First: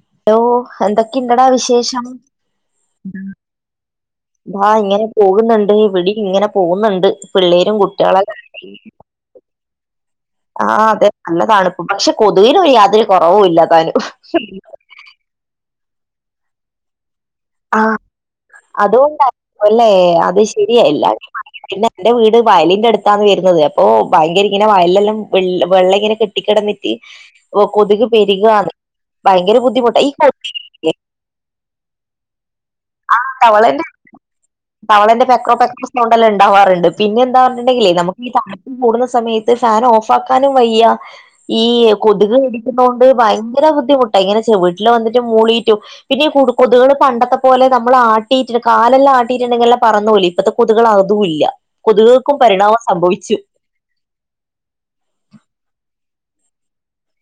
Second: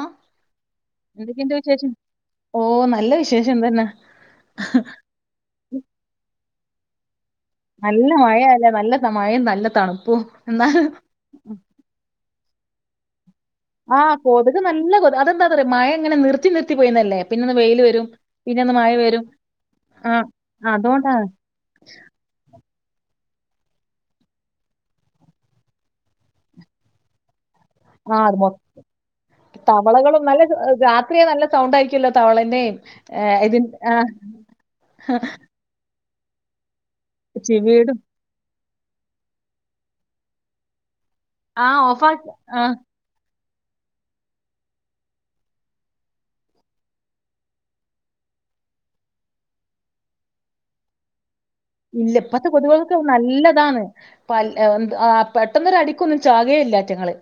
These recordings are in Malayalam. ആഹ് ലോ എന്തൊക്കെ ഇണ്ടടാ വിശേഷം. ഓ നല്ല വിശേഷം തന്നെ താ ഇങ്ങനെ പോകുന്ന്ണ്ട്. വിളി ഇങ്ങനെ പോകുന്ന്ണ്ട് പിള്ളേരും കുട്ട്യേളൊക്കെ മയം നല്ലതണുപ്പും. ആ അതെ നല്ലതണുപ്പും. പക്ഷെ കൊതുവിനും യാതൊരു കുറവുല്ലത് ആഹ് കൊതുത് നല്ല കൊതു. അതെന്താന്നറ്യാെ. മഴ ഇങ്ങനെ നിർത്തി നിർത്തി പൊയിന്നല്ലെ. ആഹ് അതുകൊണ്ടായി [unintelligible] അല്ലെ ആഹ് അത് ശെരിയാ [unintelligible] ല്ല. അതുകൊണ്ടാണ് പിന്നെ ഇന്റെ വീട് വയലിന്റെ അട്ത്താണ് വെരുന്നത്. അപ്പൊ ഭയങ്കര ഇങ്ങനെ വയലെല്ലാ വെള്ളം ഇങ്ങനെ കെട്ട് ട്ടിക്കെടന്നിറ്റ് ഇപ്പം കൊതുക് ആഹ് അത് മൊ പെരുകാണ്. ഭയങ്കര ബുദ്ധിമുട്ട് ഈ കൊ രാത്രി ആയാ നല്ല സൗണ്ടായിരിക്കല്ലൊ തവളന്നെ ആഹ് തവളേന്റെ തവളേന്റെ പേക്രോ പേക്രോ സൗണ്ടെല്ലാം ഇണ്ടാവാറ്ണ്ട് പിന്നെ എന്താ പറഞ്ഞിണ്ടെങ്കിലെ ചിവീടും നമു ഈ തണുപ്പ് കൂടുന്ന സമയത്ത് ഫാൻ ഓഫാക്കാനും വയ്യ ഈ ആഹ് ഓഫാക്കി കൊതുക് ആഹ് കടിക്കുന്നോണ്ട് ത് ഭയങ്കര ബുദ്ധിമുട്ട ഇങ്ങനെച്ചാ വീട്ടില് വന്നിട്ട് മൂളീട്ടും പിന്നെ ഈ കുടു കൊതുകള് പണ്ടത്തെ പോലെ നമ്മളാട്ടിയിട്ട് കാലെല്ലാം ആട്ടിയിട്ടുണ്ടെങ്കില് എല്ലാം പറന്ന് പോവൂലെ ഇപ്പത്തെ കൊതുകള് അതു ഇല്ല ഇല്ല കൊതുകുകൾക്കും ഇപ്പത്തെ പരിണാമം കൊതുവളൊക്കെ സംഭവിച്ചു നല്ലതാണ് പൽ പെട്ടെന്നൊരു അടിക്കൊന്നും ചാകേ ഇല്ല ആറ്റങ്ങള്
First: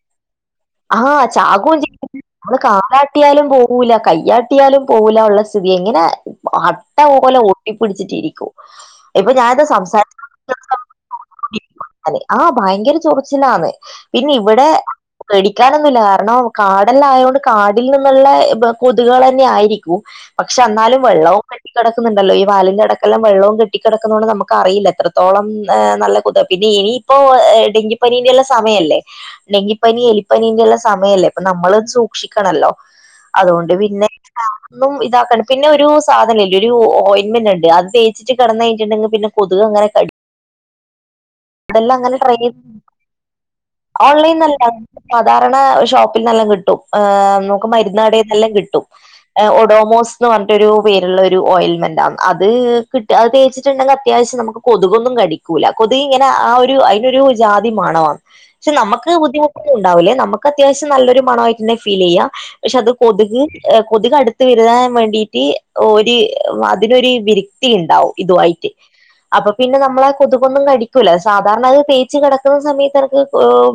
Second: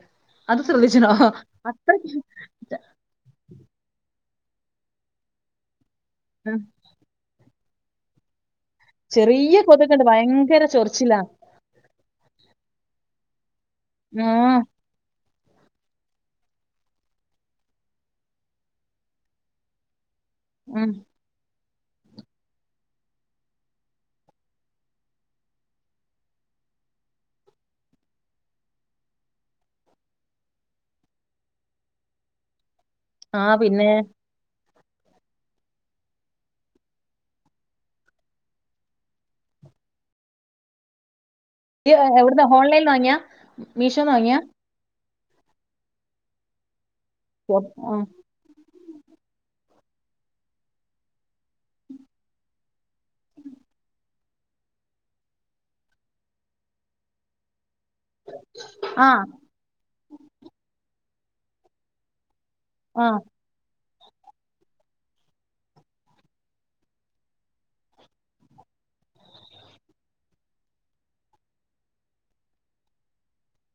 അത് ശ്രദ്ധിച്ചീനോ ആഹ് ചാകും ചെയ്യും അത്രക്ക്- നമ്മള് കാലാട്ടിയാലും പോവൂല്ല കയ്യാട്ടിയാലും പോവൂലാ ഒള്ളെ സ്ഥിതി എങ്ങനെ ആ- ട്ട പോലെ ഒട്ടിപ്പിടിച്ചിട്ടിരിക്കും ഇപ്പൊ ചെറിയ ഞാനിത് കൊതുക്ണ്ട് സംസാരിച്ച് ഭയങ്കര ചൊറിച്ചിലാ അതെ ആ ഭയങ്കര ചൊറിച്ചിലാന്ന് പിന്നെ ആഹ് ഇവിടെ പേടിക്കാനൊന്നുല്ല കാരണം കാടല്ലാം ആയോണ്ട് കാടിൽ നിന്നുള്ള കൊതുകൾ ന്നെ ആയിരിക്കും പക്ഷെ ഉം അന്നാലും വെള്ളവും കെട്ടിക്കെടക്കുന്നുണ്ടല്ലോ ഈ വാലഞ്ഞ് ഇടക്കെല്ലാം വെള്ളവും കെട്ടിക്കിടക്കുന്നതോണ്ട് നമുക്കറിയില്ല എത്രത്തോളം ഏഹ് നല്ല കൊതു ഇനി ഇനിയിപ്പോ ഡെങ്കിപ്പനീന്റെ എല്ല സമയല്ലേ ഡെങ്കി പ്പനി എലിപ്പനീന്റെ എല്ല സമയല്ലേ. അപ്പം നമ്മളൊന്ന് സൂക്ഷിക്കണല്ലോ. അതുകൊണ്ട് പിന്നെ ഒന്നും ഇതാക്കണ്ടാ. പിന്നെ ഒരു സാധനം ഇല്ലേ ഒരു ഓയിൻമെന്റ് ഇണ്ട്. അത് തേച്ചിട്ട് കിടന്ന് കഴിഞ്ഞ്ട്ട്ണ്ടെങ്കി പിന്നെ കൊതുക് അങ്ങനെ കടി ഇയ്യ് ഇവിടെല്ലാം അങ്ങനെ ട്രൈ എവിടുന്നാ ഓൺലൈൻന്ന് വാങ്ങിയാ മീഷോന്ന് വാങ്ങിയാ ഓൺലൈനല്ല സാധാരണ ഷോപ്പിൽന്നെല്ലാം കിട്ടും ആ നമുക്ക് മരുന്ന് കടേന്നെല്ലാം കിട്ടും. ഒഡോമോസ് എന്ന് പറഞ്ഞിട്ടൊരു പേരുള്ള ഒരുഓയിൽമെന്റ് ആണ്, അത് കിട്ട് അത് തേച്ചിട്ടുണ്ടെങ്കിൽ അത്യാവശ്യം നമുക്ക് കൊതുകൊന്നും കടിക്കൂല്ല കൊതുക് ഇങ്ങനെ ആ ഒരു അതിനൊരു ജാതി മാണം പക്ഷേ നമുക്ക് ആഹ് ബുദ്ധിമു ഉണ്ടാവില്ലേ നമുക്ക് അത്യാവശ്യം നല്ലൊരു മണ ആയിട്ട് തന്നെ ഫീലേയ്യ പക്ഷേ അത് ആഹ് ആഹ് കൊതുക് ഏഹ് കൊതുക് അടുത്ത് വിരതാൻ വേണ്ടിട്ട് ഓര് അതിനൊരു വിരക്തി ഇണ്ടാവും ഇതുവായിട്ട് അപ്പൊ പിന്നെ നമ്മളെ കൊതുകൊന്നും കടി ക്കൂല. സാധാരണ അത് തേച്ച് കെടക്ക്ന്ന സമയത്ത് എനക്ക്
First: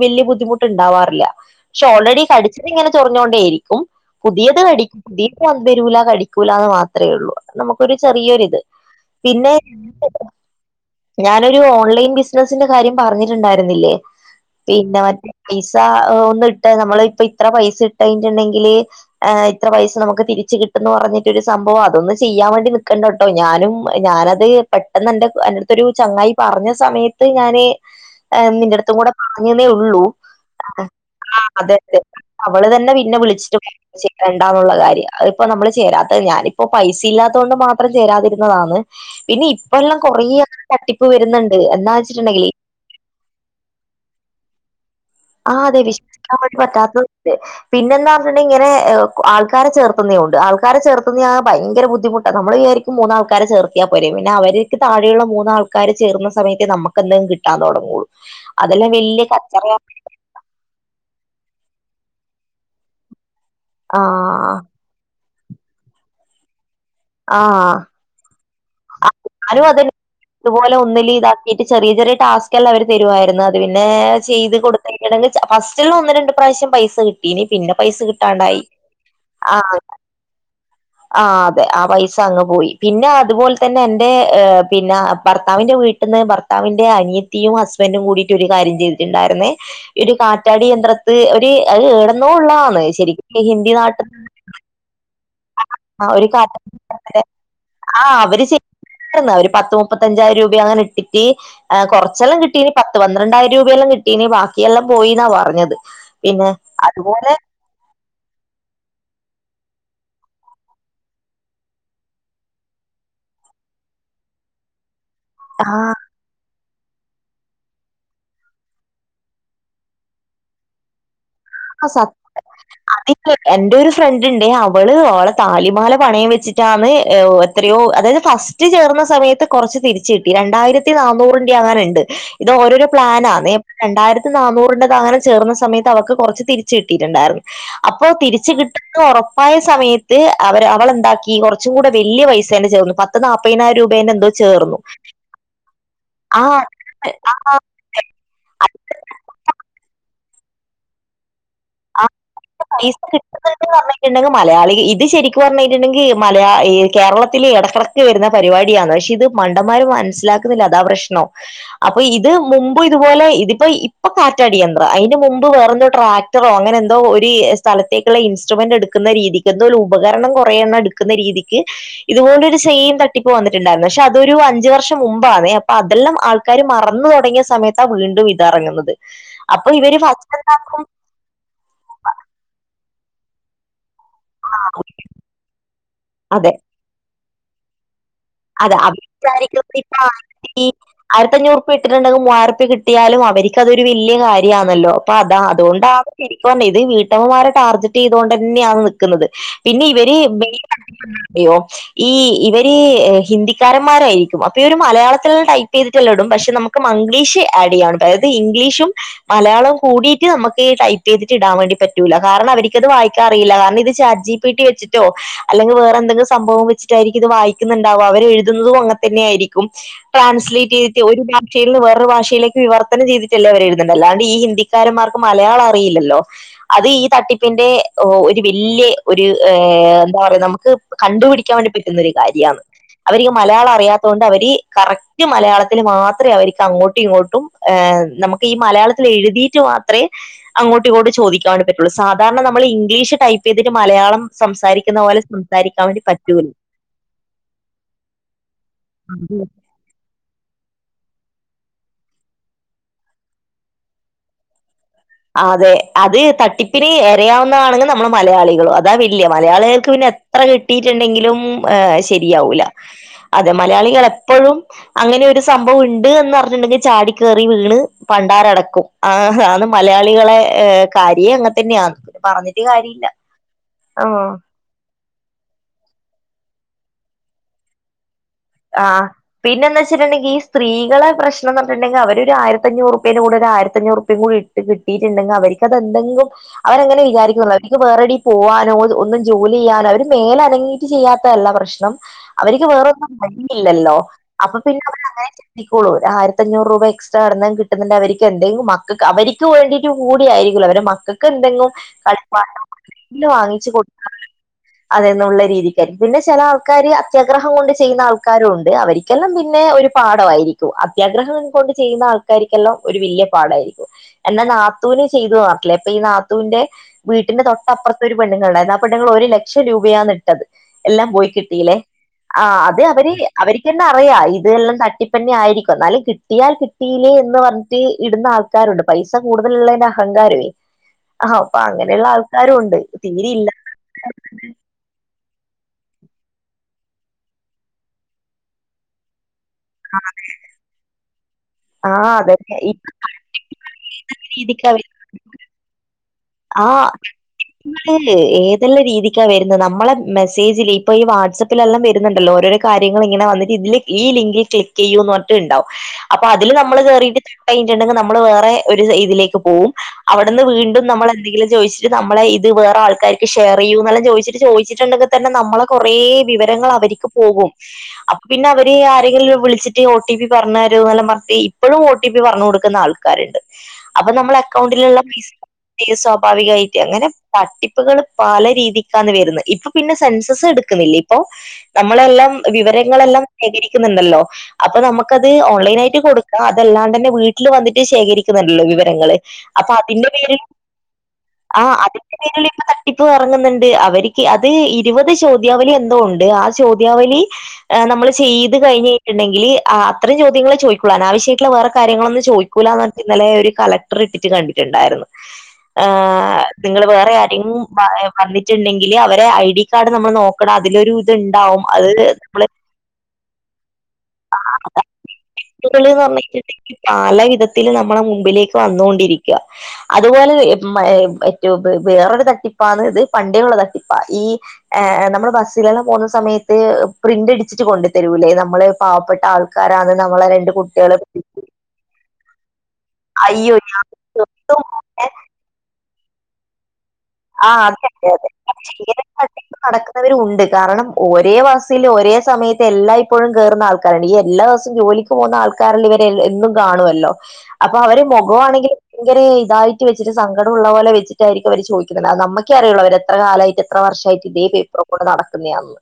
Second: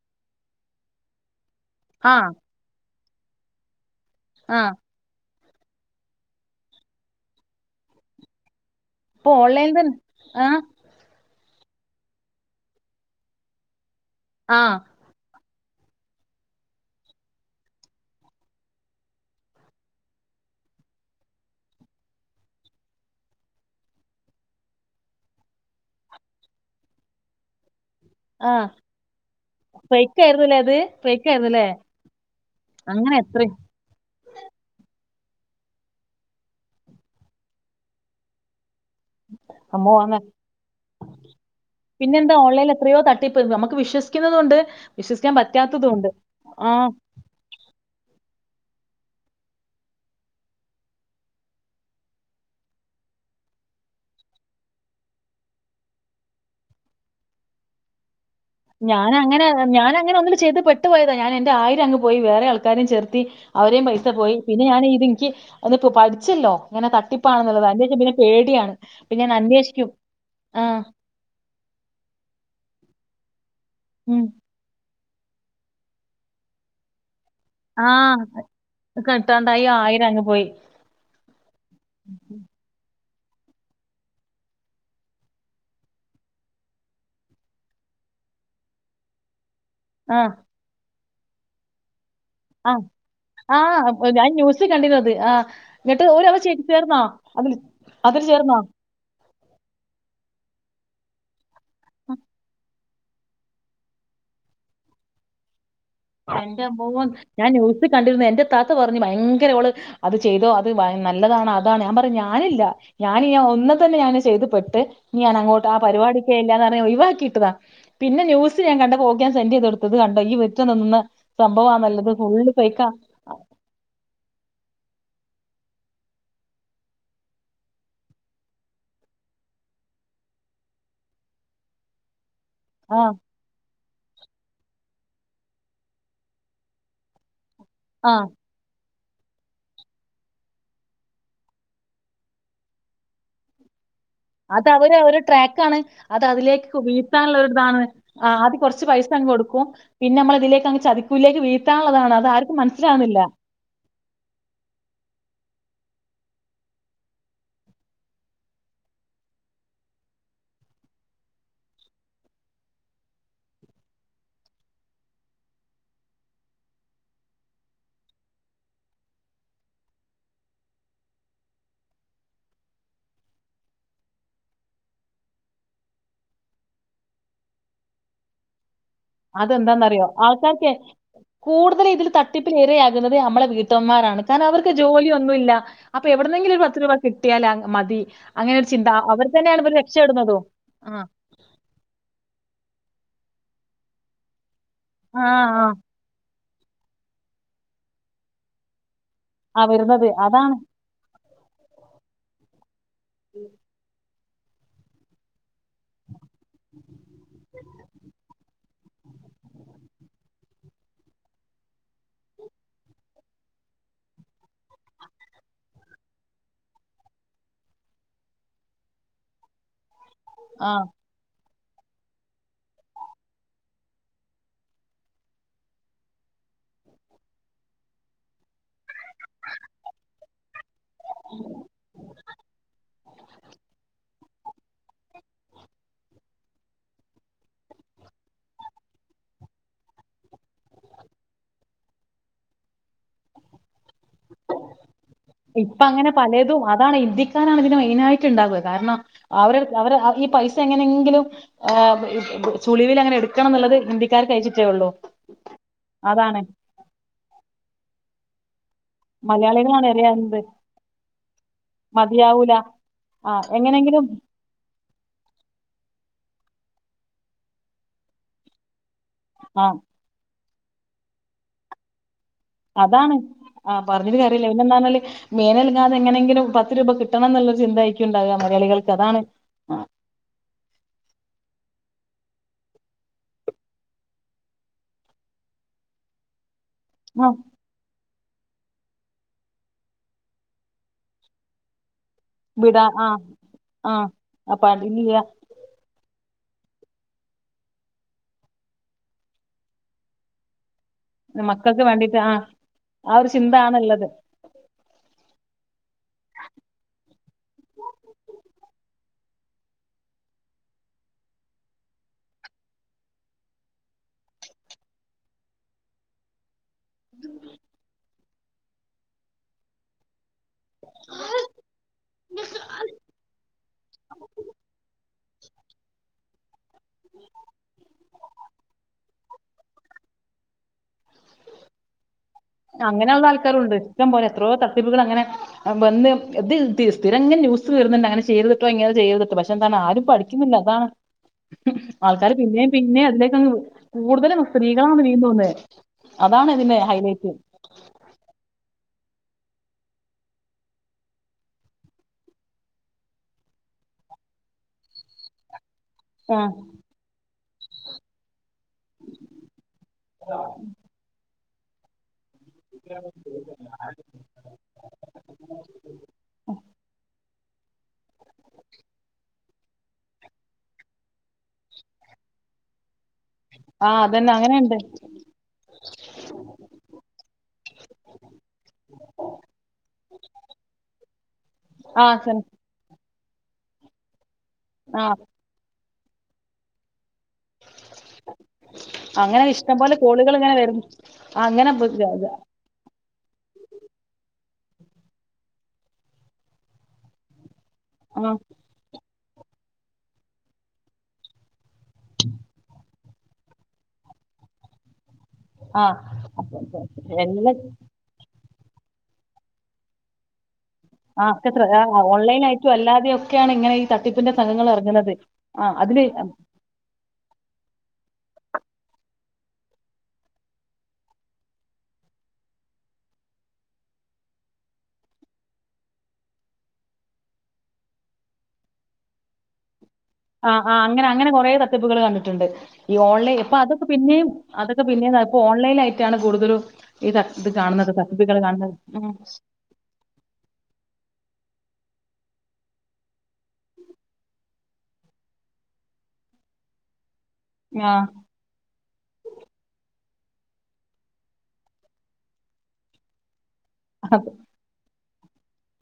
വല്യ ബുദ്ധിമുട്ടുണ്ടാവാറില്ല. പക്ഷെ ഓൾറെഡി ആഹ് കടിച്ചതിങ്ങനെ ചൊറിഞ്ഞോണ്ടേയിരിക്കും പുതിയത് ആഹ് കടി [unintelligible] വെരുല്ല കടിക്കൂല ന്ന് മാത്രേ ഒള്ളൂ അത് നമുക്കൊരു ചെറിയൊരിത്. ഇപ്പൊ പിന്നെ ഓൺലൈൻ തന്നെ ആഹ് [inaudible] ഞാനരു ഓൺലൈൻ ബിസിനസിന്റെ കാര്യം പറഞ്ഞിട്ടുണ്ടായിരുന്നില്ലേ ആഹ് പിന്നെ മറ്റേ പൈസ ഒന്ന് ഇട്ട നമ്മള് ഇപ്പ ഇത്ര പൈസ ഇട്ട് കഴിഞ്ഞട്ടുണ്ടെങ്കില് ആ ഇത്ര പൈസ നമുക്ക് തിരിച് കിട്ടുന്ന് പറഞ്ഞിട്ട് ഒരു സംഭവം അതൊന്ന് ചെയ്യാൻ വേണ്ടി നൽക്കണ്ട അഹ് ഞാനും ഞാനത് പെട്ടെന്നെന്റെ എന്റടുത്തൊരു ചങ്ങായി പറഞ്ഞ സമയ ത്ത് ഞാനെ ആഹ് നിന്റെ അടുത്തും കൂടെ പറഞ്ഞൂന്നേള്ളു ഫേക്കായിരുന്നുല്ലേ അത് ആഹ് ഫേക്കായിരുന്നുല്ലേ അതെ അതെ അവള് തന്നെ അങ്ങനെ പിന്നെ എത്ര വിളിച്ചിട്ട് ചെയ്യ് രണ്ടാനുള്ള കാര്യം അതിപ്പോ നമ്മള് ചേരാത്തത് ഞാനിപ്പോ പൈസ ഇല്ലാതൊണ്ട് മാത്രം ചേരാതിരുന്നതാണ് ഇനി അമ്മോ ഇപ്പെല്ലാം അങ്ങ കൊറേ തട്ടിപ്പ് വരുന്നുണ്ട് എന്നാ വെച്ചിട്ടുണ്ടെങ്കില് ത്തിപ്പെന്ത് നമക്ക് വിശ്വസിക്കുന്നുന്നതോണ്ട് ആ അതെ വിശ്വസിക്കാൻണ്ടി പറ്റാത്ത ഉണ്ടേ പിന്നെന്താ പറഞ്ഞിട്ടുണ്ട ഇങ്ങനെ ആൾക്കാരെ ചേർത്തുന്നതോണ്ട് ആൾക്കാരെ ചേർത്തുന്നയാ ഭയങ്കര ബുദ്ധിമുട്ട നമ്മളാ വിചാരിക്കും ഇക്ക് മൂന്നാൾക്കാരെ ചേർത്തിയാ പോരേ പിന്നെ അവരിക്ക് താഴെയുള്ള മൂന്നാൾക്കാര് ചേരുന്ന സമയത്തേ നമുക്കെന്തേലും കിട്ടാൻ തൊടങ്ങൂള്ളൂ. ഞാന അങ്ങനെ ഞാന അങ്ങനെ ഒന്ന ചെയ്ത് പ ഇട്ട് പോയതാ ഞാൻ എന്റെ ആയിരം അങ്ങ് പോയി വേറെ ആൾക്കാരും ചെർത്തി അവരെയും പൈസ പോയി ആഹ് പിന്നെ ഞാ ൻ ഇത് നിക്ക് ഒന്നിപ്പോ പഠിച്ചല്ലോ ഇങ്ങനെ ത ട്ടിപ്പാനു ള്ളത് ആഹ് അതിനെപ്പം പിന്നെ പേടിയാണ് പിന്നെ ഞാൻ അന്വേഷിക്കും ആ ട്ട് ചെറിയ ചെറിയ ടാസ്ക് എല്ലാം അവര് തരുവമായിരുന്നു അത് പിന്നെ ഉം. ചെയ്ത് കൊടു [unintelligible] ഫസ്റ്റിൽ ഒന്ന് രണ്ട് പ്രാവശ്യം പൈസ കിട്ടീനി പിന്നെ ആ. പൈസ കിട്ടാണ്ടായി. ആ കിട്ടാണ്ടായി ആയിരം അങ്ങ് പോയി. ആ. അതെ ആ പൈസ അങ്ങ് പോയി. പിന്നെ അതുപോലെ തന്നെ എന്റെ പിന്നെ ഭർത്താവിന്റെ വീട്ടിന്ന് ഭർ ഭത്താവിന്റെ അനിയത്തിയും ഹസ്ബൻഡും കൂടിയിട്ട് ഒരു കാര്യം ചെയ്തിട്ട് ഇണ്ടായിര്ന്നെ. ഇരു ആ. കാറ്റാടി യന്ത്രത്ത് ഒരു അഹ് ഏടന്നോ ഒള്ളാണെ. ശെരിക്കും ഹിന്ദി നാട്ട് ച്ചി കണ്ടിന്നു. അത് ആ ഇങ്ങട്ട് ഓര് കാ ചേ ചേർന്നോ അത് അതില് ചേർന്നോ. എറന്നാ ഒരു പത്ത് മുപ്പത്തഞ്ചായിരം രൂപ അങ്ങനെ ഇട്ടിട്ട് കൊറ്ച്ചെല്ലാം കിട്ടീ നി പത്ത് പന്ത്രണ്ടായിരം രൂപ എല്ലാം കിട്ടീനി. ഇനി ബാക്കി എല്ലാം പോയിന്നാ പറഞ്ഞത്. പിന്നെ എന്റെ അമ്മോ! അതുപോലെ ഞാൻ ന്യൂസ് കണ്ടിരുന്നു. എന്റെ ഇതാത്ത പറഞ്ഞു ഭയങ്കര ഓള്. അത് ചെയ്തോ അത് വാ നല്ലതാണ്. അതാണ് ഞാൻ പറഞ്ഞു ഞാനില്ല. ഞാൻ ഇനി ഒന്ന് തന്നെ ഞാൻ ചെയ്ത് പെട്ട് ഞാൻ അങ്ങോട്ട് ആ പരിപാടി വേണ്ടാന്ന് പറഞ്ഞ് ഞാൻ ഒയിവാക്കി വിട്ടതാ പിന്നെ ന്യൂസ് ഞാൻ കണ്ട് ഓക്ക് ഞാൻ സെന്റ് ചെയ്ത് കൊടുത്തു ഇത് കണ്ടോ ഈ വ് ഒറ്റ നിന്ന് സംഭവ സ നല്ലത് ഫുള്ള് ഫേക്കാ എന്റെ ഒരു ഫ്രണ്ട് ഇണ്ടേ അവള് ഓള താലിമാല പണയം വെച്ചിട്ടാണ് എ ഒ എത്രയോ അതായത് ഫസ്സ് ച്ചി ചേർന്ന സമയത്ത് കൊറച്ച് തിരിച്ച് കിട്ടി രണ്ടായിരത്തി നാന്നൂറിന്റെ അങ്ങാനണ്ട് ഇത് ഓരോരോ ആഹ് പ്ലാനാന്നേ രണ്ടായിരത്തി നാന്നൂറിന്റ് അങ്ങനെ ചേർന്ന സമയത്ത് അവർക്ക് കൊറച്ച് തിരിച്ച് കട്ടിയിട്ട് എണ്ടായിരുന്നു അപ്പോ ആഹ് തിരിച്ച് കി കിട്ടുന്ന് ഒറപ്പായ സമയത്ത് അവര് അവള് എന്താക്കി കൊറച്ച് കൂടെ വെല്യ പൈസ അന്നെ ചേർന്നു പ ത്ത് നാപ്പയിനായിരം രൂപ എൻ എന്തോ അത് ചേർന്നു. അവര് ഒരു ട്രാാക്ക ആണ് അത് ആ അതിലേക്ക് വീഴത്താനുള്ള ഒരി ഇതാണ് ആ് ആദ്യ കൊറച്ച് പൈസ അങ്ങ് കൊടുക്കും പിന്നെ അമ്മള ഇതിലേക്ക് അങ്ങ് ചതിക്കും കൂലേക്ക് വിഴ്ത്താൻ ഒള്ളത് ആണ് അത് ആർക്കും മനസ്സിലാവുന്നില്ല ഇങ്ങനെ പറഞ്ഞിട്ട് ഒണ്ടെങ്കിൽ മലയാളി ഇത് ശരിക്കും പറഞ്ഞിട്ട് ഇണ്ടെങ്കില് മലയാ ഈ കേരളത്തിലെ എടക്ക്‌ എടക്ക്‌ റ്റി വരുന്ന പരിപാടിയാണ് പക്ഷെ ഇത് മണ്ടന്മാര് മനസ്സിലാക്കുന്നില്ല അതാ പ്രശ്നം അപ്പോ ഇത് മുമ്പ് ഇതുപോലെ ഇതിപ്പോ ഇപ്പൊ കാറ്റാടി യന്ത്ര അയിന്റ് മുമ്പ് വേറെ എന്തോ ട്രാ ട്രറോ അങ്ങനെ എന്തോ ഒരി സ്ഥലത്തേക്കുള്ള ഇൻസ്ട്രുമെന്റ് എടുക്കുന്ന രീതിക്ക് എന്തോ ഒരു ഉപകരണം കൊറേ എണ്ണം ടിക്ക്‌ വെക്കുന്ന രീതിക്ക് ഇതുപോല ഒരു തട്ടിപ്പ് സെയിം വന്നിട്ട് ഇണ്ടായിരുന്നു പക്ഷെ അതൊരു അഞ്ച് വർഷം മുമ്പ് അന്നേ അപ്പ അതെല്ലാം ആൾ ക്കാര് മറന്ന് തോടങ്ങിയ സമയത്താ വീണ്ടും ഇത് ഇറങ്ങുന്നത് അത് എന്താന്ന് അറിയോ ആൾക്കാർക്കെ കൂടുതൽ ഇതിൽ തട്ടിപ്പില് എരയാകുന്നത് അമ്മള വീട്ടമ്മമാരാണ് കാരണം അവർക്ക് ജോലി ഒന്നും ഇല്ല അപ്പൊ എവിടുന്ന് അതെ എങ്കിലും ഒരു പത്ത് രൂപ കിട്ടിയാൽ ല മതി അങ്ങനെ ഒരു അത് ചിന്ത. അവർ തന്നെയാണ് ഇവര് രക്ഷപ്പെടുന്നതും. [unintelligible] ഈ ആ. [unintelligible] മൂവായിരത്തി അഞ്ഞുറ് റുപ്പിയ ഇട്ടിട്ട് ഒണ്ടെങ്കിൽ മൂവായിരത്തി കിട്ടിയാലും അവരിക്ക് അത് ഒരു വെല്യ കാര്യ അന്ന് അല്ലോ അപ്പ ആ, അതാ അത് ആ. കൊണ്ടാ ശരിക്കും ആന്നേ ഇത് വീട്ടമ്മമാരെ ടാർഗറ്റ് ചെയ്ത കൊണ്ട് തന്നെയാന്ന് നൽക്കുന്നത് ആ പിന്നെ വരുന്നത്. ഇവരെ അതാണ്. എന്തെങ്കി ഇയോ ഈ ഇവര് എ ഹിന്ദിക്കാരൻ മാരായിരിക്കും അപ്പൊ ഇവര് മലയാളത്തില് ടൈപ്പ് ചെയ്തിട്ട് എല്ലാം ഇടും പക്ഷെ നമുക്ക് മംഗ്ലീഷ് ആഡ് ചെയ്യാം അായത് ഇംഗ്ലീഷും മലയാളം കുടിട്ട് നമുക്ക് ടൈപ്പ് ചെയ്തിട്ട് ഇടാൻ വേണ്ടി പറ്റൂല്ല കാരണം അവരിക്ക് അത് വായിക്കാ അറിയില്ല കാരണം ഇത് ചാച്ചി പി ടി വെച്ചിട്ടോ അല്ലെങ്കിൽ വേറെ എന്തെങ്കിലും സംഭവം വച്ചിട്ടായിരിക്കും ഇത് വായിക്കുന്ന താവ്യാ അവര് എഴതുന്നതും അങ്ങനെ തന്നെ ആയിരിക്കും ആ. ട്രാൻസ്ലേറ്റ് ചെയ്ത് ഒരു ക ഭാഷയിൽ വേറെ ഒരു ഭാഷയിലേക്ക് വിവർത്തനം ചെയ്തിട്ട് അല്ലേ അവര് എഴുത്തുന്നത് അല്ലാണ്ട് ഈ ഹിന്ദിക്കാരൻ മാർക്ക് മലയാളം അറിയില്ലല്ലോ അത് ഈ തട്ടിപ്പിന്റെ ഒരു വെല്യ ഒരു ഏ എന്താ പറയാ നമുക്ക് കണ്ടുപിടിക്കാൻ വേണ്ടി പറ്റുന്ന ഒരു കാര്യാന്ന് അവരിക്ക് മലയാളം അറിയാത്ത കൊണ്ട് അവര് കറക്റ്റ് മലയാളത്തില് മാത്ര അവർക്ക് അങ്ങോട്ടും ഇങ്ങോട്ടും ഏഹ നമുക്ക് ഈ മലയാളത്തിൽ എഴുതിയിട്ട് മാത്രേ അങ്ങോട്ടും ഇങ്ങോട്ടും ചോദിക്കും അവരെ പറ്റി ഒള്ളത് സാധാരണ നമ്മൾ ഇംഗ്ലീഷ് ടൈപ്പ് ചെയ്തിട്ട് മലയാളം സംസാരിക്കുന്ന പോലെ ഇപ്പ സംസാരിക്കാ വേണ്ടി അങ്ങനെ പറ്റൂൽ പലതും അതാണ് ഹിന്ദിക്കാര് ആന്ന് ഇതില് മെയിന് ആയിട്ട് ഇണ്ടാകുന്നത് കാരണം അവര് അവര് ഈ പൈസ എങ്ങനെ എങ്കിലും ആഹ് ചുളിവിൽ എങ്ങനെ എടുക്കണം എന്നുള്ളത് ഹിന്ദിക്കാര് കഴിച്ചിട്ടേ ഒള്ളൂ ആഹ് അതെ അത് തട്ടിപ്പിന് എരയാവുന്നത് ആണെങ്കിൽ നമ്മള് മലയാളികളും അ അതാ വല്യ മലയാളികളാണ് മലയാളികൾക്ക് പിന്നെ എരയാകുന്നത്. എത്ര കിട്ടിയിട്ടുണ്ടെങ്കിലും മതിയാവൂല. ശരിയാവൂല ആ അതെ മലയാളികൾ എങ്ങനെങ്കിലും എപ്പോഴും അങ്ങനെ ഒരു സംഭവം ഉണ്ട് എന്ന് പറഞ്ഞിണ്ടെങ്കിൽ ചാടി കറി വീണ് പണ്ടാരടക്കും ആ ആ അതാണ് മലയാളികളെ കാര്യം അങ്ങനെ തന്നെയാ പറഞ്ഞി് അതാണ് ആ പറഞ്ഞിട്ട് കാര്യല്യ പിന്നെന്നാല് മേളനങ്ങാതേ എങ്ങനെങ്കിലും പത്ത് രൂപ കിട്ടണം എന്നുള്ളരു ചിന്തയായിക്കുംണ്ടാവ മലയാളികൾക്ക് അതാണ് ആ പിന്നന്നച്ചട്ടുണ്ടെങ്കി ഈ സ്ത്രകളെ പ്രശ്നംന്ന്ണ്ടങ്കിൽ അവ ഒരു ആയിരഞ്ഞൂറുപ്യെന്റെ കൂടെ ഒരു ആയിരത്തഞ്ഞൂറുപ്യ കൂടി ത് കിട്ടിയിട്ടുണ്ടെങ്കി അവർക്ക്തെന്തെങ്കും അവരങ്ങനെ ആ വിചാരിക്കുന്നു അവർക്ക് വേറെടി പോവാനോ ഒന്നും ജോലി ചെയ്യാനോ അവര് മേലനങ്ങിട്ട് ചെയ്യാത്തല്ല പ്രശ്നം അവർക്ക് വിടാ ആ വേറൊന്നും ആ പറ്റില്ലല്ലോ അപ്പൊ പിന്നെ അവങ്ങന ട്ടിക്കോള്ളൂ ഒരു ആയിരത്തഞ്ഞൂറ് രൂപ എക്സ്ട്രാ നടന്ന കിട്ട്ന്ന്ണ്ട് അവർക്ക് എന്തെങ്കും മക്കക്ക് അവര്ക്ക് വേണ്ടി റ്റ് കൂടെ ആയിരിക്കുല്ല അവര് മക്കക്ക് എന്തെങ്കും മക്കൾക്ക് വേണ്ടിട്ട് ആ കളിപ്പാട്ട ആ ഒരു ചിന്ത വാങ്ങിച്ചച്ച് കൊടുക്ക ആണുള്ളത് അതെന്നുള്ള രീതിക്കായിരിക്കും പിന്നെ ചില ആൾക്കാര് അത്യാഗ്രഹം കൊണ്ട് ക്കാരൂണ്ട് അവര്ക്കെല്ലാം പിന്നെ ഒരു പാഠവായിരിക്കും അത്യാഗ്രഹം കൊണ്ട് ചെയ്യുന്ന ആൾ കാരിക്കെല്ലാം ഒരു വല്യ പാടായിരിക്കും എന്നാ നാത്തുന് ചെയ്ത് മാറട്ടില്ലേ ഇപ്പൊ ഈ നാത്തുന്റെ വീട്ടിന്റെ തൊട്ടപ്പുറത്ത ഒരു പെണ്ണ്ങ്ങൾണ്ടായിരുന്നു ആ പെണ്ണുങ്ങൾ ഒരു ലക്ഷം രൂപയാണ് ഇട്ടതത് എല്ലാം പോയി കിട്ടീല്ലേ ആഹ് അത് അവര് അവർക്കന്നെ അറിയാം ഇതെല്ലാം തട്ടിപ്പന്നെ ആയിരിക്കും എന്നാലും കിട്ടിയാൽ കി ട്ടീലെ എന്ന് പറഞ്ഞിട്ട് ഇടുന്ന ആൾക്കാരുണ്ട് പൈസ കൂടുതലുള്ളതിന്റെ അഹങ്കാരവേ ആഹ് അപ്പ അങ്ങനെള്ള ആൾ അങ്ങനെയുള്ള ആൾക്കാരുണ്ട് ഇഷ്ടം പോലെ എത്രോ ത [unintelligible] അങ്ങനെ വന്ന് സ്ഥിരങ്ങൻ ന്യൂസ് വര്ന്നുണ്ട് അങ്ങനെ ചെയ്ത്തിട്ടോ ഇങ്ങനെ ചെയ്യര്ത്തിട്ടോ പഷ് റ്റെൻ തന്നെ ആരും പഠിക്കുന്നില്ല അതാണ് ആ ആൾക്കാാര് അതന്നെ പിന്നേ ഇപ്പൊ പിന്നെ അതിലേക്കങ് കൂടുതലും രീതിക്ക് സ്ത്രീകളാണ് വി തോന്ന അതാണ് ഇതിന് ഹൈലൈറ്റ് [unintelligible] ഏത് ള്ളരീതിക്കാ വരുന്നത് നമ്മളെ മെസ്സേജില് ഇപ്പൊ ഈ വാട്സപ്പിലെല്ലാം വരുന്നുണ്ടല്ലോ ഓരോ കാര്യങ്ങും ഇങ്ങനെ വന്നിട്ട് ഇതില് ഈ ലിങ്കിൽ ക്ലിക്ക് ചെയ്യൂന്ന് പറഞ്ഞട്ട്ണ്ടാവും അപ്പൊ ആ അതില് നമ്മള് കേറിട്ട് [unintelligible] ട്ടുണ്ടെങ്കില് നമ്മള് വേറെ ഒരു ഇതിലേക്ക് പോവും അവിടുന്ന് വീണ്ടും നമ്മള ന്തെങ്കിലു ചോദിച്ചി നമ്മളെ ഇത് വേറെ ആൾക്കാർക്ക് ഷെയറെയ്യോ എന്നല്ലാം ചോയച്ട്ട് ചോയ്ച്ചിട്ടുണ്ടെങ്ക് തന്നെ നമ്മളെ കൊറേ വിവരങ്ങൾ അവർക്ക് പോകും അപ്പൊ പിന്നെ അവര് ആരെങ്കിലു വിളിച്ചിട്ട് ഓ ടി പി പറഞ്ഞരോല്ല മർഞ്ഞിട്ട് ഇപ്പോഴും ഓ ടി പ്പി പറഞ്ഞു കൊടുക്കുന്ന ആൾക്കാരുണ്ട് ആ അപ്പ അതന്നെ നമ്മളെ അങ്ങനെയുണ്ട് അക്കൗണ്ടില്ള്ള പൈസ സ്വാഭാവികായിട്ട് അങ്ങനെ തട്ടിപ്പുകൾ പല രീതിക്കാണ് വരുന്നത് ഇപ്പൊ പിന്നെ സെൻസസ് എടുക്കുന്നില്ല അപ്പോ ആ നമ്മളെല്ലാം വിവരങ്ങളെല്ലാം ശേഖരിക്കുന്നുണ്ടല്ലോ അപ്പൊ ആ നമുക്കത് ഓൺലൈനായി ട്ടി കൊടുക്ക അതെല്ലാണ്ടെന്നെ വീട്ട്ല് വന്നിട്ട് ശേഖരിക്കുന്നല്ലോ വിവരങ്ങള് അങ്ങനെ അപ്പൊ ഇഷ്ടം പോലെ അതിന്റെ പേരിൽ [unintelligible] ആ അങ്ങനെ ആഹ് ബ- ഗ- അതിന്റെ ഗ- പേരില് [unintelligible] തട്ടിപ്പ് ഇറങ്ങുന്നുണ്ട് അവര്ക്ക് അത് ഇരുപത് ചോദ്യാവലി എന്തോ ഉണ്ട് ആ ചോദ്യാവലി ഏഹ് നമ്മൾ ആ ചെയ്ത് കഴിഞ്ഞയ്ട്ടുണ്ടെങ്കില് അത്രേം ചോദ്യങ്ങൾ ചോദിക്കോളു ആവശ്യയിട്ടുള്ള വേറെ കാര്യങ്ങളൊന്നും ചോയ്ക്കൂലാന്ന് ഇന്നലെ ഒരു കളക്ടർ ഇട്ടിട്ട് കണ്ടിട്ടുണ്ടായിരുന്നു ആ ആഹ് അപ്പൊ ഇപ്പൊ നിങ്ങള് വേറെ ആരിം എല്ലാ മാ വന്നിട്ടുണ്ടെങ്കില് അവരെ ഐ ഡി കാർഡ് നമ്മൾ നോക്കണം അതിലൊരു ആക്കെത്ര ഇത്ണ്ടാവും അത് ഓൺലൈൻ നമ്മള് ആയിട്ടും അല്ലാതെ ഒക്കെയാണ് ഇങ്ങനെ ഈ തട്ടിപ്പിന്റെ സംഘങ്ങൾ ഇറങ്ങുന്നത് ആഹ് അതില് പാല വിധത്തില് നമ്മളെ മുമ്പിലേക്ക് വന്നൊണ്ടിരിക്ക അതുപോലെ [unintelligible] വേറൊരു തട്ടിപ്പാന്നത് പണ്ടേള്ള തട്ടിപ്പാ ഈ ഏഹ് നമ്മൾ ബസ്സിലല്ലാം പോഉന്ന സമയത്ത് പ്രിന്റ്ടിച്ചിട്ട് കൊണ്ടു തരൂല്ലേ നമ്മള് പാവപ്പെട്ട ആൾ കാരാണ് നമ്മള ആഹ് ആഅ അങ്ങനെ അങ്ങനെ കുറെ തട്ടിപ്പുകൾ കണ്ടിട്ടുണ്ട് ഈ ഓൺലൈൻ ഇപ്പൊ അയ്യോ അതൊക്കെ പിന്നെയും ഇതും അതൊക്കെ പിന്നെ ഇപ്പോ ഓൺലൈനായിട്ടാണ് കൂടുതലും ഈത് ഇത് ആ കാണുന്നത് അതെ തട്ടിപ്പ്കൾ കാണുന്നത് ഉം എന്നതിലുണ്ട് കാരണം ഒരേ വസൽ ഒരേ സമയത്ത് എല്ലാം ഇപ്പോഴും കേറുന്ന ആൾക്കാരുണ്ട് ഈ എല്ലാ ദിവസവും ജോലി പോന്നെ ആൾക്കാരിൽ എന്നും ഇവരെ എന്നും കാണുമല്ലോ അപ്പൊ ആ അവര് മുഖമാണെങ്കിൽ ഭയങ്കര ഇതായിട്ട് വെച്ചിട്ട് സങ്കടമള്ളത് പോലെ വെച്ചിട്ടായിരിക്കും അവര് ചോദിക്ക അത് നമ്മക്കെ അറിയുള്ളൂ അവര് എത്ര കാലമായിട്ട് എത്ര വർഷമായിട്ട് അത് ഇതേ പേപ്പറും കൊണ്ട് നടക്കുന്നതന്ന്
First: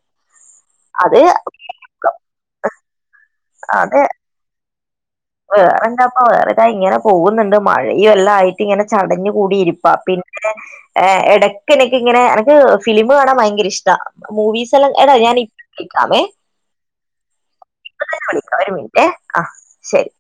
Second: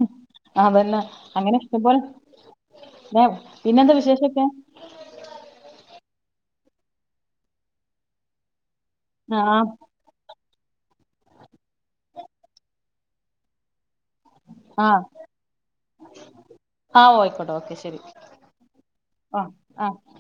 അതന്നെ അത് [unintelligible] പിന്നെന്താ അത് വിശേഷൊക്കെ വേറെന്താപ്പ വേറെതാ ഇങ്ങനെ പോകുന്നുണ്ട് മഴയും എല്ലാം ആയിട്ട് ഇങ്ങനെ ചടഞ്ഞഞ് ആ കൂടി ഇരിപ്പാ പിന്നെ ഏഹ് ഇടക്ക് എടക്ക്ങ്ങനെ എനക്ക് ഫിലിമ് കാണാൻ ഭയങ്കര ഇഷ്ടാ മൂവീസ് ആ എല്ലാം എടാ ഞാൻ [unintelligible] ക്കാമേ ആഹ് ആയിക്കോട്ടോ ഓക്കെ ശരി വിളിക്കാ ഒരു മിനിറ്റേ ആ ആഹ് ആ ശരി